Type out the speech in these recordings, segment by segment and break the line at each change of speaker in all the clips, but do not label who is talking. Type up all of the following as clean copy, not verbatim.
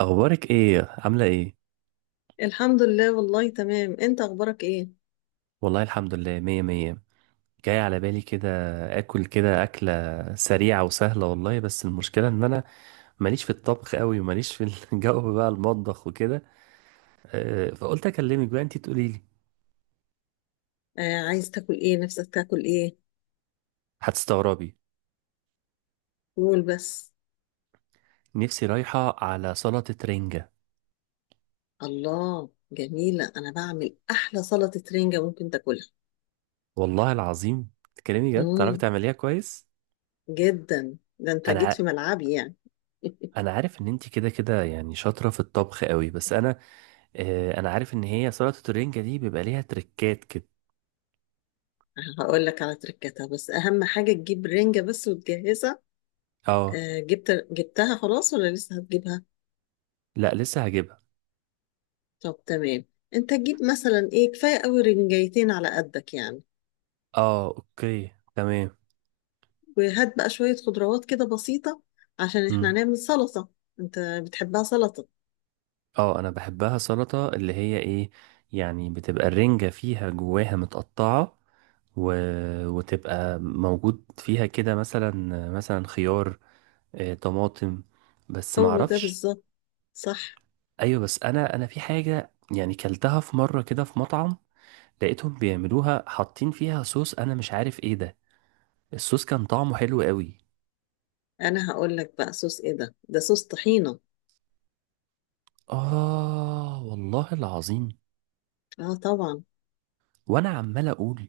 اخبارك ايه؟ عامله ايه؟
الحمد لله، والله تمام. انت اخبارك ايه؟
والله الحمد لله، مية مية. جاي على بالي كده اكل، كده اكله سريعه وسهله. والله بس المشكله ان انا ماليش في الطبخ قوي وماليش في الجو بقى المطبخ وكده. فقلت اكلمك بقى انتي تقولي لي.
آه، عايز تاكل ايه؟ نفسك تاكل ايه؟
هتستغربي.
قول بس.
نفسي رايحه على سلطه رنجه.
الله، جميلة. انا بعمل احلى سلطة رنجة ممكن تاكلها.
والله العظيم. تكلمي جد، تعرفي
امم.
تعمليها كويس؟
جدا، ده انت
انا
جيت في
ع-
ملعبي يعني.
انا عارف ان انتي كده كده يعني شاطره في الطبخ قوي، بس انا. انا عارف ان هي سلطه الرنجه دي بيبقى ليها تريكات كده.
هقول لك على تركتها، بس اهم حاجة تجيب رنجة بس وتجهزها.
اه.
آه، جبتها خلاص ولا لسه هتجيبها؟
لا، لسه هجيبها.
طب تمام. انت تجيب مثلا ايه، كفاية قوي رنجايتين على قدك يعني.
اه، اوكي تمام.
وهات بقى شوية خضروات كده بسيطة عشان احنا
مم.
هنعمل سلطة. انت بتحبها سلطة؟
اه، انا بحبها سلطة اللي هي ايه، يعني بتبقى الرنجة فيها جواها متقطعة و... وتبقى موجود فيها كده مثلا خيار، طماطم. بس
هو ده
معرفش.
بالظبط، صح.
ايوه، بس انا في حاجة. يعني كلتها في مرة كده في مطعم، لقيتهم بيعملوها حاطين فيها صوص انا مش عارف ايه ده. الصوص كان طعمه حلو قوي.
انا هقول لك بقى صوص ايه، ده صوص طحينة.
اه والله العظيم.
اه، طبعا.
وانا عمال اقول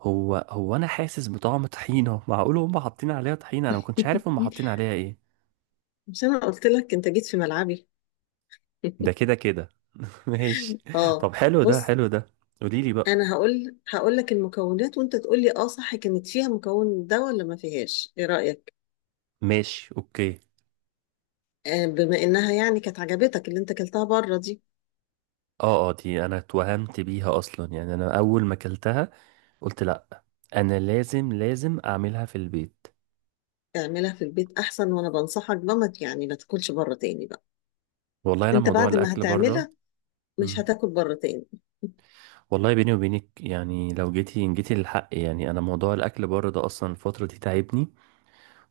هو هو انا حاسس بطعم طحينه، معقول هم حاطين عليها طحينه؟ انا ما كنتش عارف هم حاطين عليها ايه.
مش انا قلت لك انت جيت في ملعبي؟
ده كده كده. ماشي.
اه.
طب حلو ده،
بص.
حلو ده. قولي لي بقى.
انا هقول لك المكونات وانت تقول لي، اه صح كانت فيها مكون ده ولا ما فيهاش. ايه رأيك؟
ماشي، اوكي.
بما انها يعني كانت عجبتك اللي انت اكلتها بره دي.
اه اه، دي انا اتوهمت بيها اصلا يعني انا اول ما اكلتها قلت لا، انا لازم اعملها في البيت.
اعملها في البيت احسن، وانا بنصحك بمت، يعني ما تاكلش بره تاني بقى.
والله انا
انت
موضوع
بعد ما
الاكل بره.
هتعملها مش
مم.
هتاكل بره تاني.
والله بيني وبينك يعني لو جيتي جيتي للحق، يعني انا موضوع الاكل بره ده اصلا الفتره دي تعبني.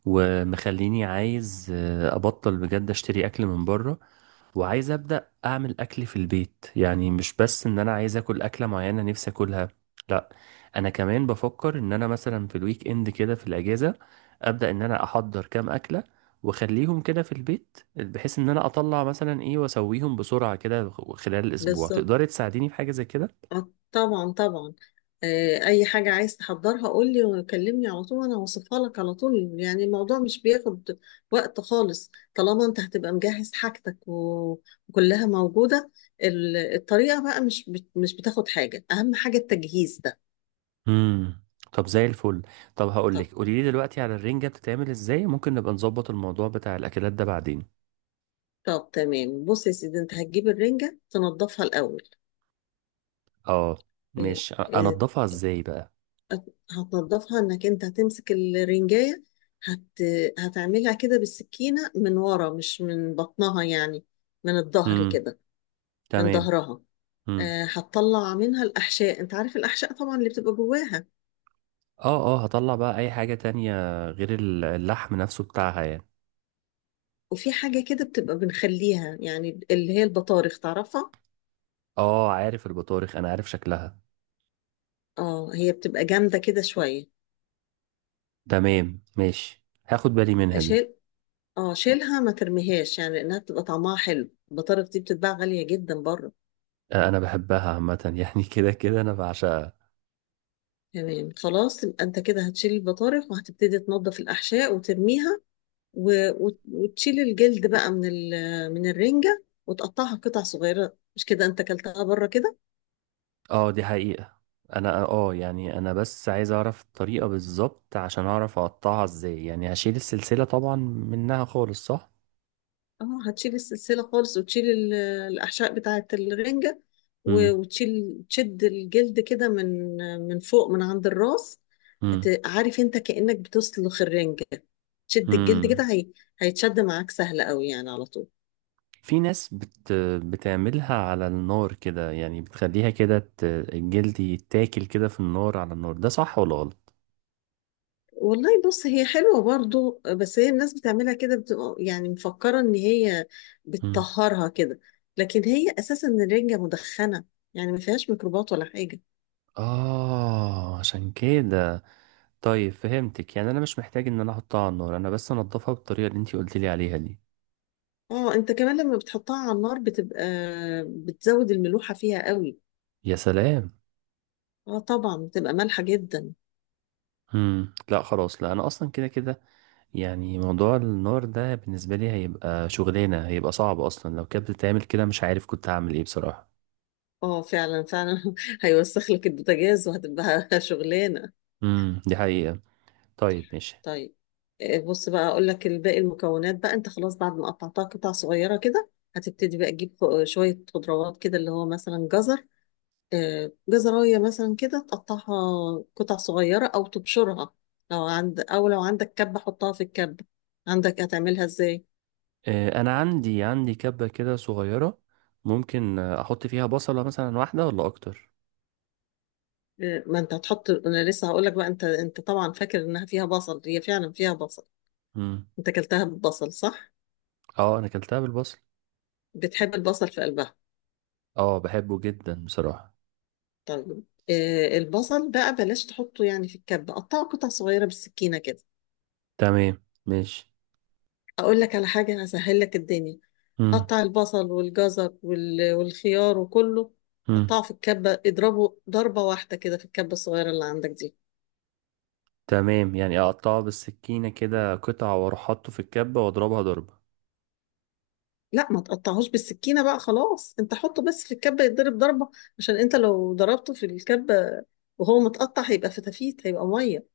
ومخليني عايز ابطل بجد اشتري اكل من بره، وعايز ابدا اعمل اكل في البيت، يعني مش بس ان انا عايز اكل اكله معينه نفسي اكلها. لا، انا كمان بفكر ان انا مثلا في الويك اند كده في الاجازه ابدا ان انا احضر كام اكله واخليهم كده في البيت، بحيث ان انا اطلع مثلا ايه واسويهم بسرعه كده خلال الاسبوع.
بالظبط،
تقدري تساعديني في حاجه زي كده؟
آه، طبعا طبعا. اي حاجة عايز تحضرها قول لي وكلمني على طول، انا هوصفها لك على طول. يعني الموضوع مش بياخد وقت خالص طالما انت هتبقى مجهز حاجتك وكلها موجودة. الطريقة بقى مش بتاخد حاجة. اهم حاجة التجهيز ده.
امم. طب زي الفل. طب هقول
طب،
لك، قولي لي دلوقتي على الرنجة بتتعمل ازاي، ممكن نبقى نظبط الموضوع بتاع الاكلات ده بعدين.
طب تمام، بص يا سيدي. انت هتجيب الرنجة تنضفها الاول.
اه.
آه،
مش
آه،
انضفها ازاي بقى؟
هتنضفها انك انت هتمسك الرنجاية. هت... هتعملها كده بالسكينة من ورا مش من بطنها يعني، من الظهر
امم.
كده. من
تمام.
ظهرها.
امم.
هتطلع منها الأحشاء. انت عارف الأحشاء طبعا اللي بتبقى جواها.
اه اه، هطلع بقى اي حاجة تانية غير اللحم نفسه بتاعها يعني؟
وفي حاجة كده بتبقى بنخليها يعني، اللي هي البطارخ، تعرفها؟
اه، عارف البطارخ، انا عارف شكلها.
اه، هي بتبقى جامدة كده شوية.
تمام، ماشي، هاخد بالي منها دي.
شيل اه، شيلها ما ترميهاش يعني، لأنها بتبقى طعمها حلو. البطارخ دي بتتباع غالية جدا بره.
انا بحبها عامة يعني كده كده انا بعشقها.
تمام خلاص، يبقى انت كده هتشيل البطارخ وهتبتدي تنظف الأحشاء وترميها، و... وتشيل الجلد بقى من الرنجة وتقطعها قطع صغيرة. مش كده انت كلتها بره كده؟
اه، دي حقيقة. انا يعني انا بس عايز اعرف الطريقة بالظبط عشان اعرف اقطعها ازاي، يعني هشيل السلسلة طبعا منها خالص، صح؟
اه، هتشيل السلسلة خالص وتشيل الأحشاء بتاعة الرنجة. و...
امم.
وتشيل تشد الجلد كده من فوق، من عند الراس.
امم.
عارف انت كأنك بتسلخ الرنجة. تشد الجلد
امم.
كده هيتشد معاك سهل قوي يعني، على طول.
في ناس بتعملها على النار كده، يعني بتخليها كده الجلد يتاكل كده في النار على النار، ده صح ولا غلط؟
والله بص، هي حلوة برضو، بس هي الناس بتعملها كده بتبقى يعني مفكرة ان هي
امم.
بتطهرها كده. لكن هي اساسا الرنجة مدخنة، يعني ما فيهاش ميكروبات ولا حاجة.
اه، عشان كده. طيب فهمتك، يعني انا مش محتاج ان انا احطها على النار، انا بس انضفها بالطريقة اللي انتي قلت لي عليها دي.
اه، انت كمان لما بتحطها على النار بتبقى بتزود الملوحة فيها قوي.
يا سلام.
اه، طبعا بتبقى مالحة جدا.
امم. لا، خلاص، لا، انا اصلا كده كده يعني موضوع النار ده بالنسبه لي هيبقى شغلانه، هيبقى صعب. اصلا لو كانت بتتعمل كده مش عارف كنت هعمل ايه بصراحه.
اه، فعلا فعلا، هيوسخ لك البوتاجاز وهتبقى شغلانة.
امم، دي حقيقه. طيب، ماشي.
طيب. بص بقى اقول لك الباقي المكونات بقى، انت خلاص بعد ما قطعتها قطع صغيره كده. هتبتدي بقى تجيب شويه خضروات كده، اللي هو مثلا جزر. جزرايه مثلا كده تقطعها قطع صغيره او تبشرها. لو عندك كبه حطها في الكبه. عندك هتعملها ازاي؟
انا عندي كبه كده صغيره. ممكن احط فيها بصله مثلا واحده ولا اكتر؟
آه، ما انت هتحط، انا لسه هقول لك بقى. انت طبعا فاكر انها فيها بصل، هي فعلا فيها بصل.
امم.
انت اكلتها ببصل، صح؟
اه، انا اكلتها بالبصل.
بتحب البصل في قلبها؟
اه، بحبه جدا بصراحه.
طيب. البصل بقى بلاش تحطه يعني في الكبة، قطعه قطع صغيرة بالسكينة كده.
تمام، ماشي.
أقول لك على حاجة هسهل لك الدنيا.
امم.
قطع البصل والجزر والخيار وكله.
امم.
قطعه في الكبة، اضربه ضربة واحدة كده في الكبة الصغيرة اللي عندك دي.
تمام، يعني اقطعه بالسكينه كده قطع، واروح حاطه في الكبه واضربها ضربه.
لا، ما تقطعهوش بالسكينة بقى خلاص. انت حطه بس في الكبة يتضرب ضربة. عشان انت لو ضربته في الكبة وهو متقطع هيبقى فتافيت، هيبقى مية.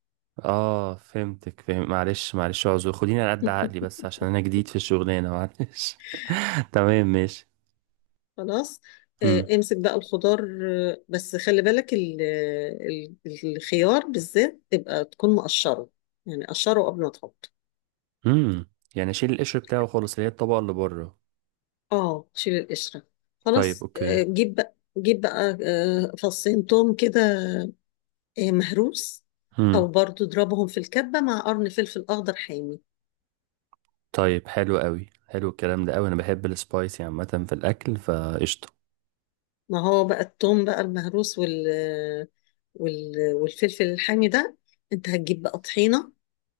اه، فهمتك فهم. معلش معلش، اعذر خديني على قد عقلي بس عشان انا جديد في الشغلانه، معلش. تمام، ماشي.
خلاص.
امم.
امسك بقى الخضار. بس خلي بالك الخيار بالذات تبقى تكون مقشره. يعني قشره قبل ما تحط.
امم. يعني اشيل القشر بتاعه خالص اللي هي الطبقه اللي بره.
اه، شيل القشرة.
طيب،
خلاص.
اوكي.
جيب بقى جيب بقى فصين توم كده. مهروس. او
امم.
برضو اضربهم في الكبة مع قرن فلفل اخضر حامي.
طيب حلو قوي، حلو الكلام ده قوي. انا بحب السبايسي عامه في الاكل، فقشطه.
ما هو بقى التوم بقى المهروس والفلفل الحامي ده. انت هتجيب بقى طحينة.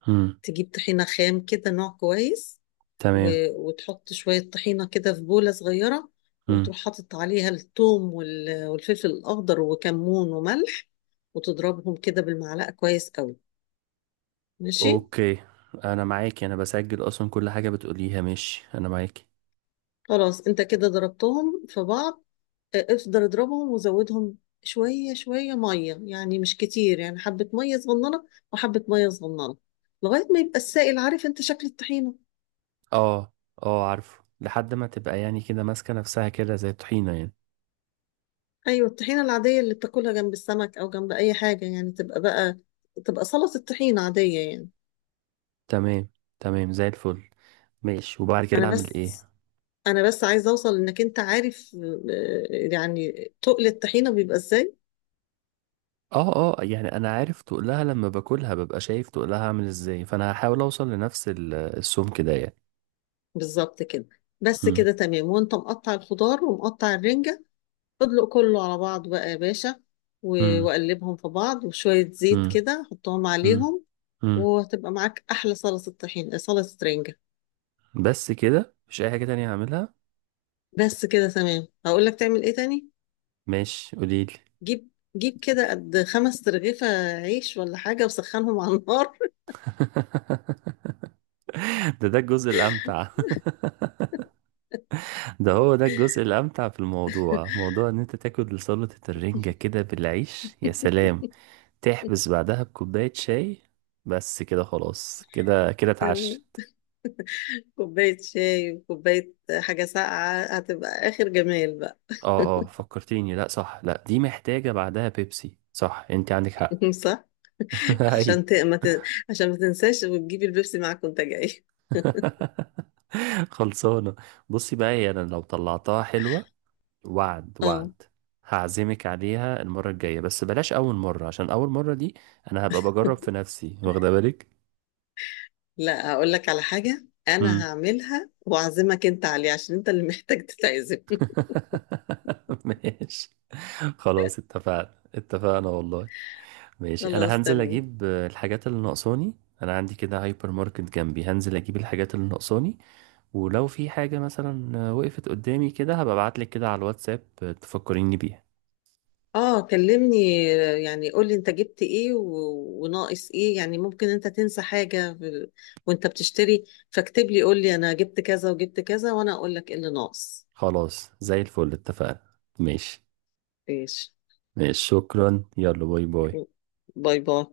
امم.
تجيب طحينة خام كده نوع كويس.
تمام.
وتحط شوية طحينة كده في بولة صغيرة.
امم.
وتروح حاطط عليها الثوم والفلفل الأخضر وكمون وملح. وتضربهم كده بالمعلقة كويس قوي. ماشي.
اوكي. انا معاكي، انا بسجل اصلا كل حاجه بتقوليها، ماشي، انا معاكي.
خلاص، انت كده ضربتهم في بعض. اه، افضل اضربهم وزودهم. شوية شوية مية يعني، مش كتير، يعني حبة مية صغننة. وحبة مية صغننة. لغاية ما يبقى السائل. عارف انت شكل الطحينة؟
اه اه، عارفه لحد ما تبقى يعني كده ماسكه نفسها كده زي الطحينه يعني.
ايوه، الطحينة العادية اللي بتاكلها جنب السمك او جنب اي حاجة، يعني تبقى سلطة الطحينة عادية يعني.
تمام، تمام، زي الفل. ماشي، وبعد
انا
كده اعمل
بس
ايه؟
انا بس عايزه اوصل انك انت عارف، يعني تقل الطحينه بيبقى ازاي.
اه اه، يعني انا عارف تقلها لما باكلها ببقى شايف تقلها عامل ازاي، فانا هحاول اوصل لنفس السمك ده يعني.
بالظبط كده. بس
مم،
كده تمام، وانت مقطع الخضار ومقطع الرنجه. ادلق كله على بعض بقى يا باشا،
مم،
وقلبهم في بعض، وشويه زيت
مم،
كده حطهم
مم،
عليهم.
مم.
وهتبقى معاك احلى صلصه طحين، صلصه رنجه.
بس كده؟ مش اي حاجة تانية هعملها.
بس كده تمام، هقول لك تعمل ايه تاني.
ماشي، قوليلي.
جيب جيب كده قد خمس ترغيفه عيش ولا حاجه، وسخنهم على النار.
ده الجزء الامتع. ده هو ده الجزء الامتع في الموضوع، موضوع ان انت تاكل سلطة الرنجة كده بالعيش، يا سلام. تحبس بعدها بكوباية شاي. بس كده خلاص، كده كده
تمام.
اتعشى.
كوباية شاي وكوباية حاجة ساقعة، هتبقى آخر جمال بقى.
اه اه، فكرتيني، لا صح، لا دي محتاجة بعدها بيبسي، صح، انت عندك حق.
صح؟
ايوه.
عشان ت... ما ت... عشان ما تنساش وتجيبي البيبسي معاك وانت جاي.
خلصانة. بصي بقى، هي انا لو طلعتها حلوة، وعد
اه،
وعد، هعزمك عليها المرة الجاية، بس بلاش أول مرة عشان أول مرة دي أنا هبقى بجرب في نفسي، واخدة بالك؟
لا، هقول لك على حاجة. أنا
مم.
هعملها وأعزمك أنت عليه، عشان أنت اللي محتاج تتعزم.
ماشي. خلاص، اتفقنا اتفقنا والله. ماشي، أنا
خلاص
هنزل
تمام.
أجيب الحاجات اللي ناقصاني. أنا عندي كده هايبر ماركت جنبي، هنزل أجيب الحاجات اللي ناقصاني، ولو في حاجة مثلا وقفت قدامي كده هبقى ابعتلك كده على الواتساب تفكريني بيها.
اه، كلمني، يعني قولي انت جبت ايه وناقص ايه. يعني ممكن انت تنسى حاجة وانت بتشتري. فاكتب لي، قولي انا جبت كذا وجبت كذا، وانا اقول لك ايه اللي ناقص.
خلاص، زي الفل، اتفقنا. ماشي.
ايش؟
ماشي، شكرا، يلا، باي باي.
باي باي.